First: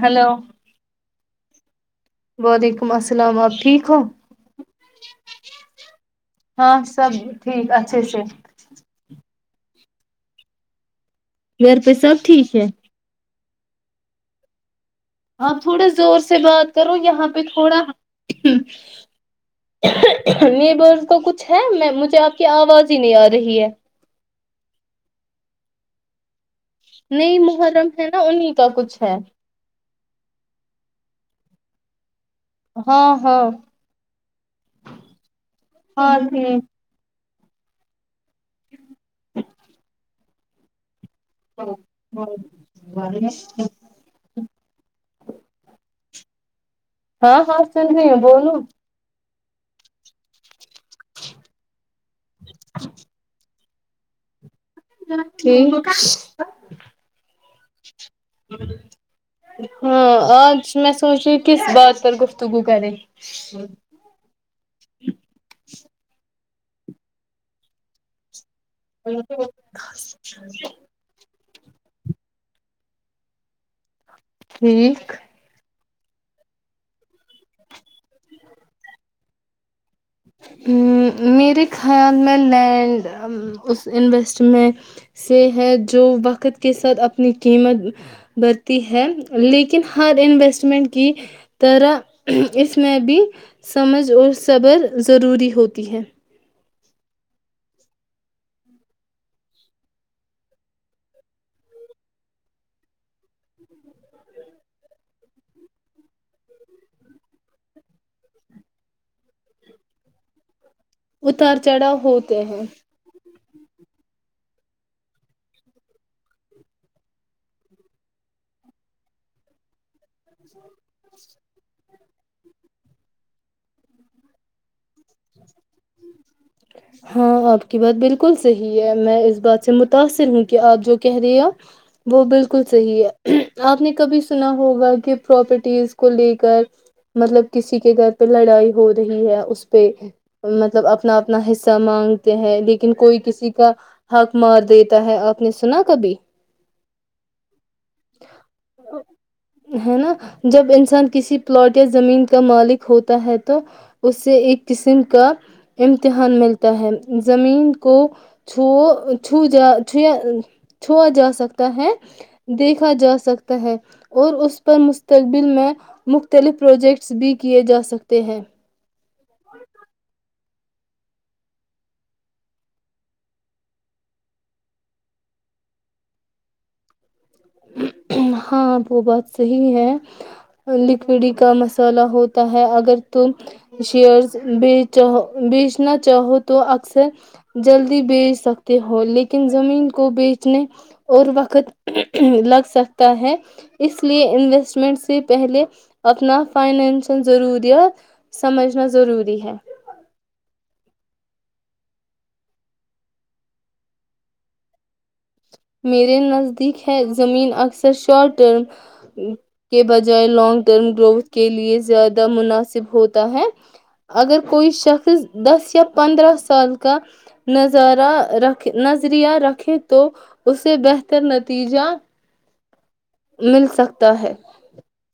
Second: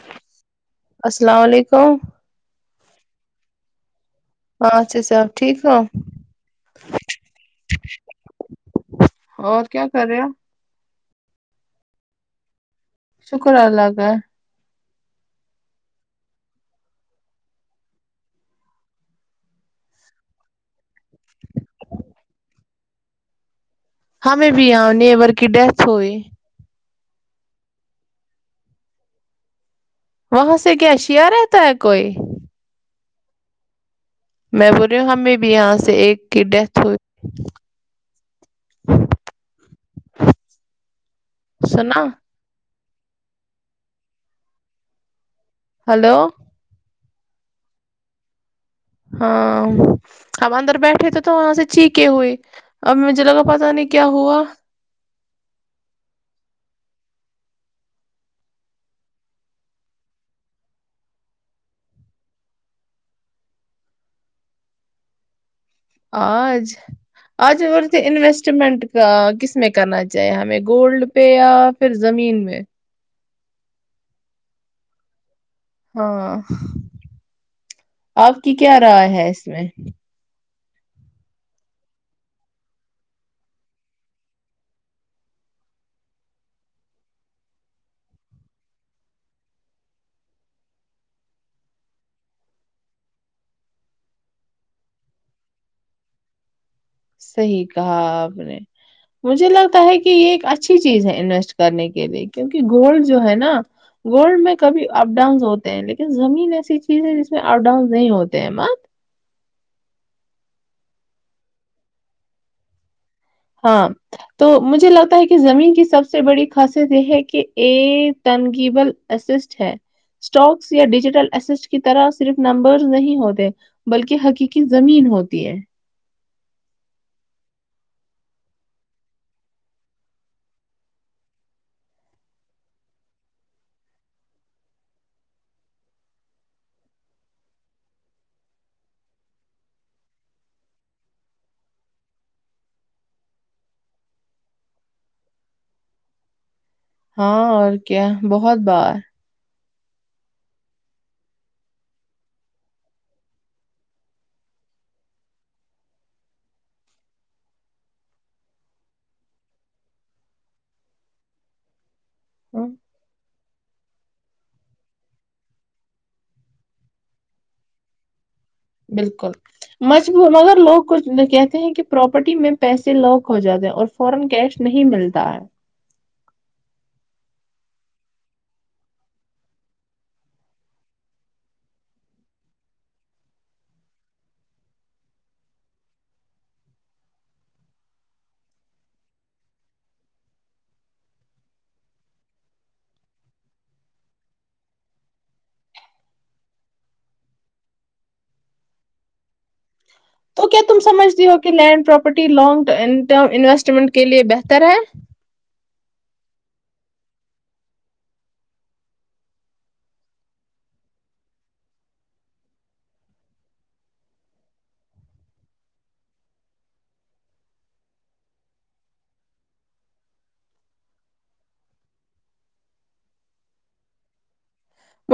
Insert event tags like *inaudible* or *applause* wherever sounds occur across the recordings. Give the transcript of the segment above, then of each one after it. hello کو وعلیکم السلام آپ ٹھیک ہو ہاں اچھے سے آپ ٹھیک ہو ہاں سب ٹھیک اچھے سے اور کیا کر رہے گھر پہ سب ٹھیک ہے شکر اللہ کا آپ تھوڑے زور سے بات کرو یہاں پہ تھوڑا نیبر تو کچھ ہے میں مجھے آپ کی آواز ہی نہیں آ رہی ہے ہمیں بھی یہ نیبر کی ڈیتھ ہوئی نئی محرم ہے نا انہیں کا کچھ ہے وہاں سے کیا شیا رہتا ہے کوئی ہاں ہاں میں بول رہی ہوں ہمیں بھی یہاں سے ہاں ایک کی ٹھیک ڈیتھ ہوئی *inaudible* *inaudible* ہوئی سنا ا *inaudible* *inaudible* ہلو ہاں ہاں سن رہی ہ بولو ہاں ہم اندر بیٹھے تھے تو وہاں سے چیخے ہوئے اب مجھے لگا پت نہیں کہ کیا ہوا ہاں آج میں سوچی کس بات پر گفتگو کریں آج آج مور ت انوسٹ سٹنٹ کس میں کرنا چاہیے ہمیں گولڈ پہ یا پھر زمین میں ٹھیک ہاں آپ کی کیا رائے ہے اس میں میرے خیال میں لینڈ اس انویسٹمنٹ سے ہے جو وقت کے ساتھ اپنی قیمت برتی ہے لیکن ہر انویسٹمنٹ کی طرح اس میں بھی سمجھ اور صبر ضروری ہوتی ہے صحیح کہا آپ نے مجھے لگتا ہے کہ یہ ایک اچھی چیز ہے انویسٹ کرنے کے لیے کیونک گولڈ جو ہے نا گولڈ میں کبھی اپ ڈاؤن ہوتے ہیں لیکن زمین ایسی چیز ہے جس میں اپ ڈاؤن نہیں ہوتے ہیں مت اتار چڑھا ہوتے ہیں ہاں تو مجھے لگتا ہے کہ زمین کی سب سے بڑی خاصیت یہ ہے کہ ایک تنگیبل اسسٹ ہے اسٹاکس یا ڈیجیٹل اسٹ ک طرح صرف نمبرز نہیں ہوتے بلکہ حقیقی زمین ہوتی ہے ہاں آپ کی بات بالکل صحی ہے میں اس بات سے متاثر ہوں کہ آپ جو کہہ رہی آ وہ بالکل صحی ہے آپ نے کبھی سنا ہوگا کہ پراپرٹیز کو لے کر مطلب کسی کے گھر پہ لڑائی ہو رہی ہے اس پہ مطلب اپنا اپنا حصہ مانگتے ہیں لیکن کوئی کسی کا حق مار دیتا ہے آپ نے سنا کبھی ہاں اور کیا بہت بار ہے نا جب انسان کسی پلاٹ یا زمین کا مالک ہوتا ہے تو اس سے ایک قسم کا امتحان ملتا ہے زمین کو چھو چھو جا چھویا چھوا جا سکتا ہے دیکھا جا سکتا ہے اور اس پر مستقبل میں مختلف پروجیکٹس بھی کیے جا سکتے ہیں بالکل مجبور مگر لوگ کچ کہتے ہیں کہ پراپرٹی میں پیسے لک ہو جاتے ہیں اور فورن کیش نہیں ملتا ہے ہاں وہ بات صحی ہے لکوڈی کا مسالح ہوتا ہے اگر تم شیئر بیچ بیچنا چاہو تو اکثر جلدی بیچ سکتے ہو لیکن زمین کو بیچنے اور وقت لگ سکتا ہے اس لیے انویسٹمنٹ سے پہلے اپنا فائنینشل ضروریات سمجھنا ضروری ہے تو کیا تم سمجھتی ہو کہ land property long term investment کے لیے بہتر ہے میرے نزدیک ہے زمین اکثر شارٹ ٹرم کے بجائے لانگ ٹرم گروتھ کے لیے زیادہ مناسب ہوتا ہے اگر کوئی شخص دس یا پندرہ سال کا نظارہ رکھ نظریہ رکھے تو اسے بہتر نتیجہ مل سکتا ہے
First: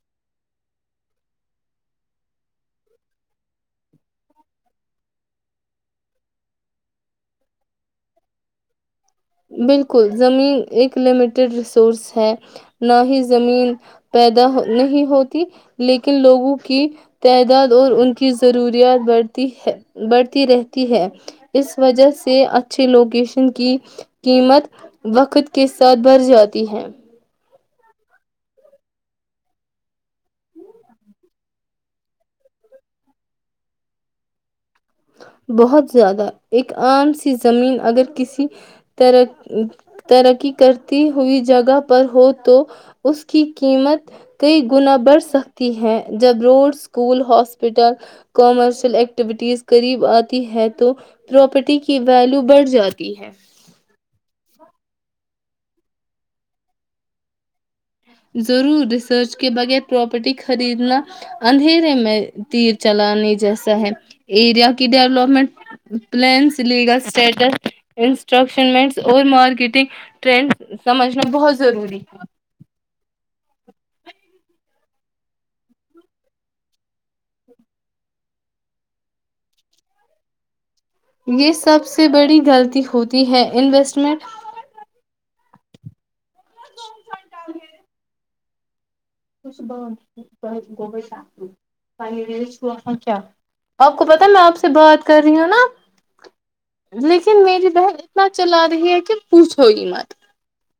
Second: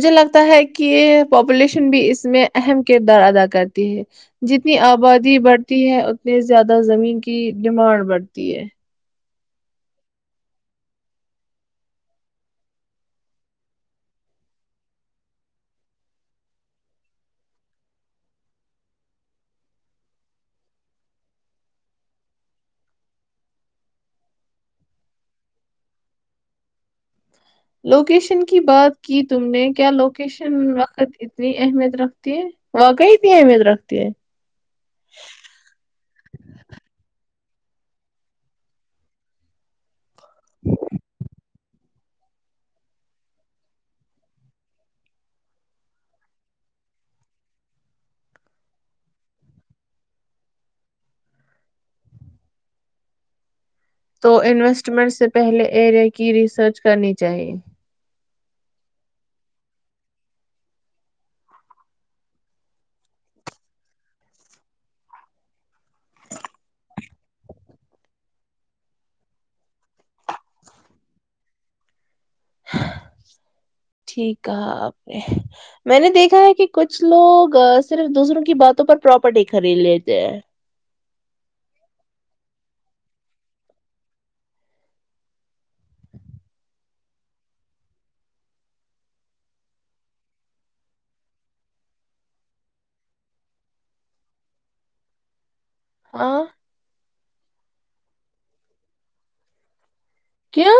مجھے لگتا ہے کہ یہ پاپولیشن بھی اس میں اہم کردار ادا کرتی ہے جتنی آبادی بڑھتی ہے اتنی زیادہ زمین کی ڈیمانڈ بڑھتی ہے بالکل زمین ایک لمیٹڈ ریسورس ہے نہ ہی زمین پیدا نہیں ہوتی لیکن لوگوں کی تعداد اور ان کی ضروریات بڑھتی ہے بڑھتی رہتی ہے اس وجہ سے اچھے لوکیشن کی قیمت وقت کے ساتھ بڑھ جاتی ہے لوکیشن کی بات کی تم نے کیا لوکیشن وقت اتنی اہمیت رکھتی ہے واقعی اتنی اہمیت رکھتی ہے بہت زیادہ ایک عام سی زمین اگر کسی ترقی کرتی ہوئی جگہ پر ہو تو اس کی قیمت کئی گنا بڑھ سکتی ہے جب road school hospital commercial activities قریب آتی ہے تو پراپرٹی کی ویلو بڑھ جاتی ہے تو انویسٹمنٹ سے پہلے ایریا کی ریسرچ کرنی چاہیے ضرور ریسرچ کے بغیر پراپرٹی خریدنا اندھیرے میں تیر چلانے جیسا ہے ایریا کی ڈیولپمنٹ پلانس لیگل اسٹیٹس انسٹرکشنٹ اور مارکیٹنگ ٹرینڈ سمجھنا بہت ضروری ہے ٹھیک ہے آپ نے میں نے دیکھا ہے کہ کچھ لوگ صرف دوسروں کی باتوں پر پراپرٹی خرید لیتے ہیں یہ سب سے بڑی غلطی ہوتی ہے انویسٹمنٹ آپ کو پتا میں آپ سے بات کر رہی ہوں نا ہاں لیکن میری بہن اتنا چلا رہی ہے کہ پوچھو گی مت کیا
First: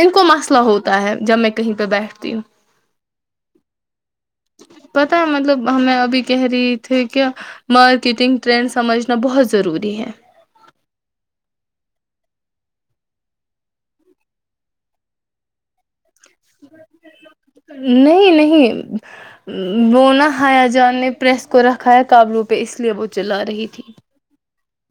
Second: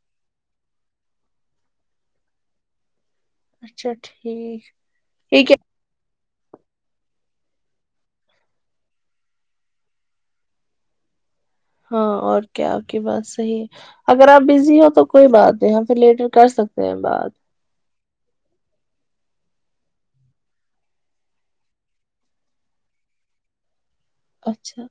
ان کو مسئلہ ہوتا ہے جب میں کہیں پہ بیٹھتی ہوں اچھا ٹھیک پتا ٹھیک ہے مطلب ہمیں ابھی کہہ رہی تھھی کیا مارکیٹنگ ٹرینڈ سمجھنا بہت ضروری ہے ہاں اور کیا آپ کی بات صحیح ہے اگر آپ بزی ہو تو کوئی بات نہیں پھر لیٹ نہیں نہیں وہ نہ ہایا جان نے پریس کو رکھا ہے قبلو پہ اس لیے وہ چلا رہی تھی اچھا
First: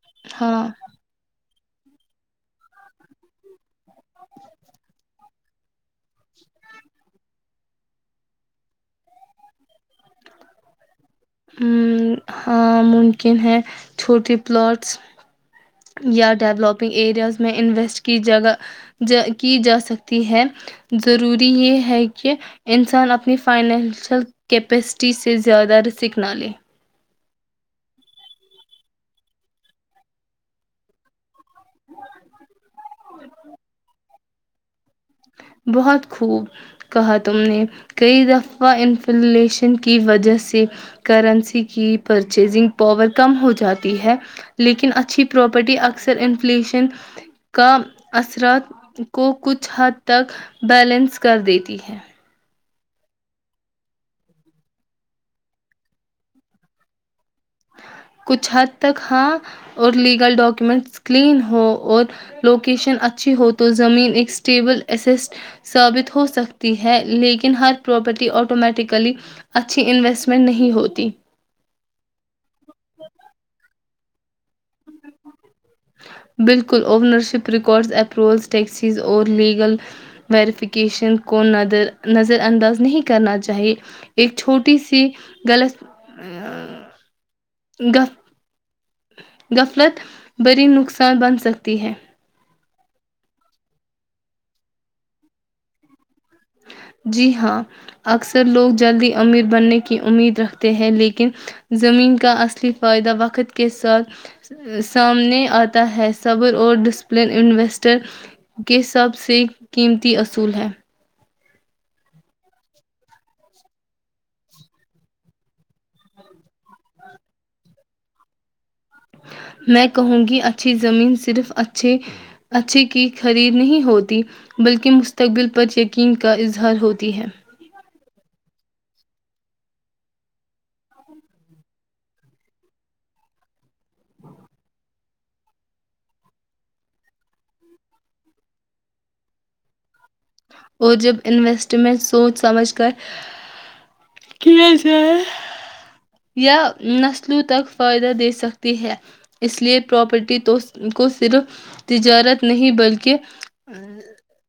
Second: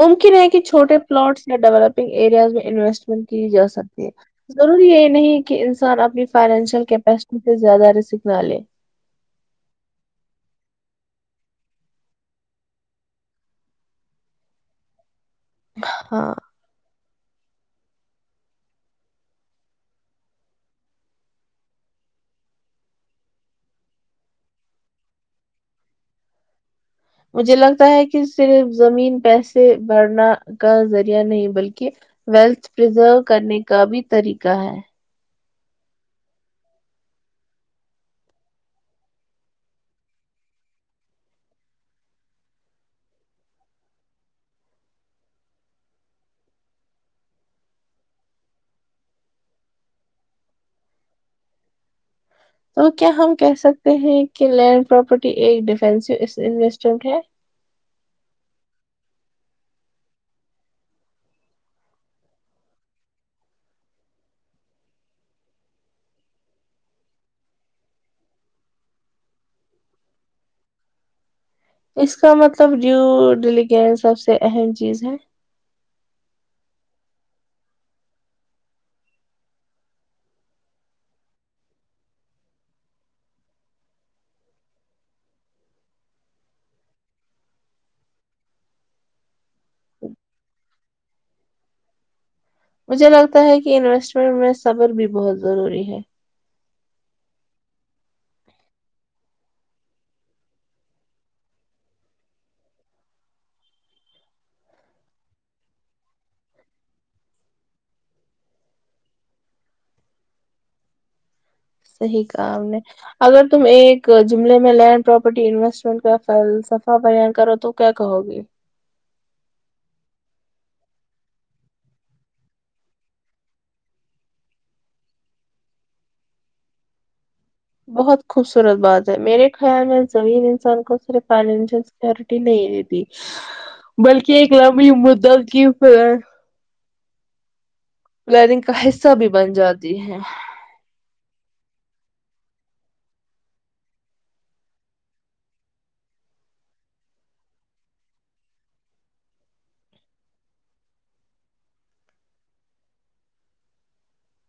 ممکن ہے کہ ہاں چھوٹے پلاٹس یا ڈیولپنگ ایریاز میں انویسٹمنٹ کی جا سکتی ہے ضروری یہ نہیں کہ انسان اپنی فائنینشیل کیپسٹی سے زیادہ رسک نہ لے ہ ہاں ممکن ہے چھوٹیے پلاٹس یا ہاں ڈیولپنگ ایریاز میں انویسٹ ج کی جا سکتی ہے ضروری یہ ہے کہ انسان اپنی فائنینشل کیپیسٹی سے زیادہ سک نہ لے مجھے لگتا ہے کہ صرف زمین پیسے بھرنا کا ذریعہ نہیں بلکہ ویلتھ پرزرو کرنے کا بھی طریقہ ہے بہت خوب کہا تم نے کئی دفعہ انفلیشن کی وجہ سے کرنسی کی پرچیزنگ پاور کم ہو جاتی ہے لیکن اچھی پراپرٹی اکثر انفلیشن کا اثرات کو کچھ حد تک بیلنس کر دیتی ہے تو کیا ہم کہہ سکتے ہیں کہ لینڈ پراپرٹی ایک ڈیفینسو انویسٹمنٹ ہے کچھ حد تک ہاں اور لیگل ڈاکومنٹ کلین ہو اور لوکیشن اچھی ہو تو زمین ایک اسٹیبل اس ثابت ہو سکتی ہے لیکن ہر پراپرٹی آٹومیٹیکلی اچھی انویسٹمنٹ نہیں ہوتی اس کا مطلب جو ڈلی گس سے اہم چیز ہے بالکل اوونرشپ ریکارڈز اپروولز ٹیکسیز اور لیگل ویریفکیشن کو نظر انداز نہیں کرنا چاہیئے ایک چھوٹی سی غلط گف غفلت بری نقصان بن سکتی ہے مجھے لگتا ہے کہ انویسٹمنٹ میں صبر بھی بہت ضروری ہے *unintelligible* صحیح کام نے اگر تم ایک جملے میں لینڈ پراپرٹی انویسٹمنٹ کا سفا بان کرو تو کیا کہو گی میں کہوں گی اچھی زمین صرف اچھھی اچھھی کی خرید نہیں ہوتی بلکہ مستقبل پر یقین کا اظہار ہوتی ہے ورت باز ہے میرے خیال میں زمین انسان کو صرف فائنشیل سکورٹی نہیں دی دی بلکہ ایک لمبی ادھر کی پ ہے لرننگ کا حصہ بھی بن جاتا جی ہے *unintelligible* اور جب انویسٹمنٹ سوچ سمجھ کر کیاائے یا نسلوں تک فائدہ دے سکتی ہے اس لیے پراپرٹی کو صرف تجارت نہیں بلکہ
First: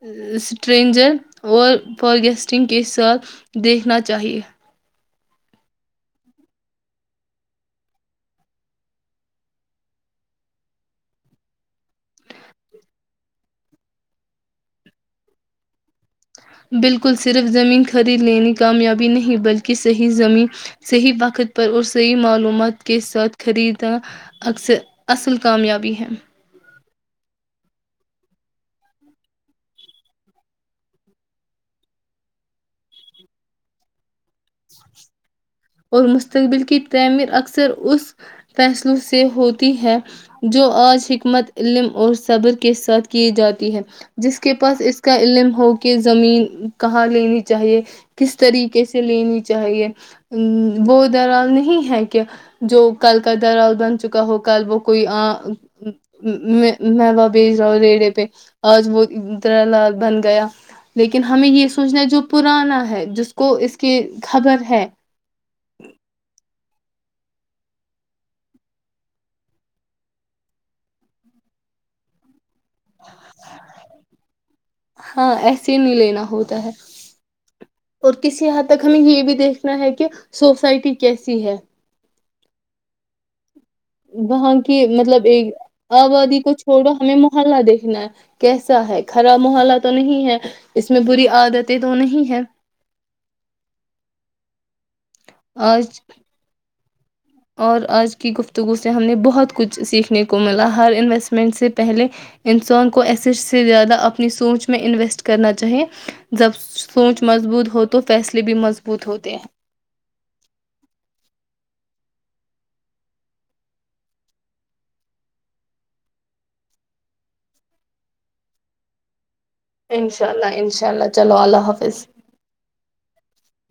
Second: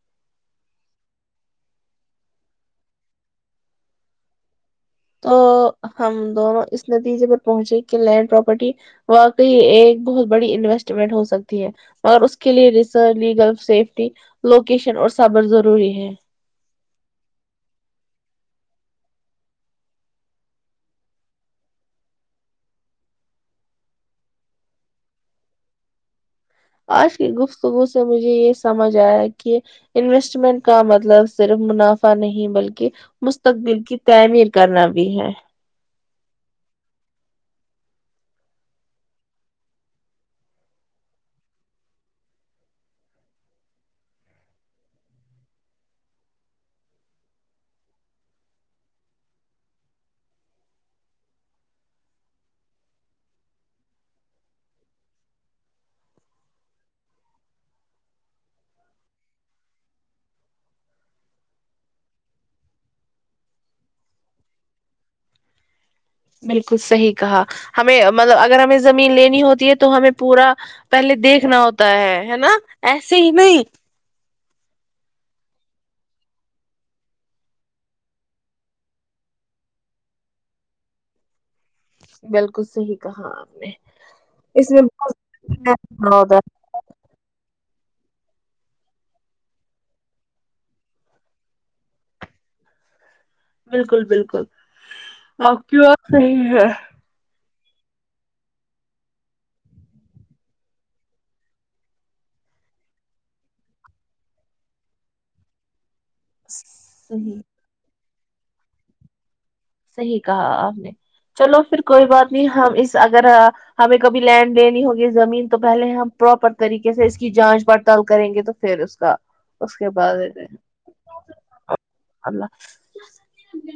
*unintelligible* اسٹرینجر اور فارگسٹنگ کے ساتھ دیکھنا چاہیے *unintelligible* تو ہم دونوں اس نتیجے پر پہنچے کہ لینڈ پراپرٹی واقعی ایک بہت بڑی انویسٹمنٹ ہو سکتی ہے مگر اس کے لیے ریسرچ لیگل سیفٹی لوکیشن اور سبر ضروری ہے بالکل صرف زمین خرید لینی کامیابی نہیں بلکہ صحیح زمین صحیح وقت پر اور صحیح معلومات کے ساتھ خریدنا اکثر اصل کامیابی ہے آج کی گفتگو سے مجھے یہ سمجھ آیا کہ انویسٹمنٹ کا مطلب صرف منافع نہیں بلکہ مستقبل کی تعمیر کرنا بھی ہے *unintelligible* اور مستقبل کی تعمیر اکثر اس فیصلوں سے ہوتی ہے جو آج حکمت علم اور صبر کے ساتھ کی جاتی ہے جس کے پاس اس کا علم ہو کہ زمین کہاں لینی چاہیے کس طریقے سے لینی *unintelligible* چاہیے وہ درال نہیں ہے کہ جو کل کا درال بن چکا ہو کل وہ کوئی م بھیج رہا ہو ریڑے پہ آج وہ درلال بن گیا لیکن ہمیں یہ سوچنا ہے جو پرانا ہے جس کو اس کے *unintelligible* خبر ہے *unintelligible* بالکل صحیح کہا ہمیں مطلب اگر ہمیں زمین لینی ہوتی ہے تو ہمیں پورا پہلے دیکھنا ہوتا ہے ہے نا ایسے ہی نہیں *unintelligible* ہاں ایسے ہی نہیں لینا ہوتا ہے اور کسی یہاں تک ہمیں یہ بھی دیکھنا ہے کہ سوسائٹی کیسی ہے بالکل صحیح کہا آپ نے *unintelligible* وہاں اس کی میں مطلب ایک آبادی ہوتا کو چھوڑو ہمیں محلہ دیک کیسا ہے خراب محلہ تو نہیں ہے اس میں بری عادتیں تو نہیں ہے *unintelligible* بالکل بالکل آپ کی آج بات صحیح ہے اور آج کی گفتگو سے ہم نے بہت کچھ سیکھنے کو ملا ہر انویسٹمنٹ سے پہلے انسان کو ایسے سے زیادہ اپنی سوچ میں انویسٹ کرنا چاہے جب سوچ صحیح مضبوط ہوتی تو فیصلے بھی مضبوط ہوتے ہیں *unintelligible* صحیح کہا آپ نے چلو پھر کوئی بات نہیں ہم اس اگر ہمیں کبھی لینڈ لینی ہوگی زمین تو پہلے ہم پراپر طریقے سے اس کی جانچ پڑتال کریں گے تو پھر اس کا اس کے بعد انشاء اللہ انشاء اللہ چلو اللہ حافظ ج *unintelligible*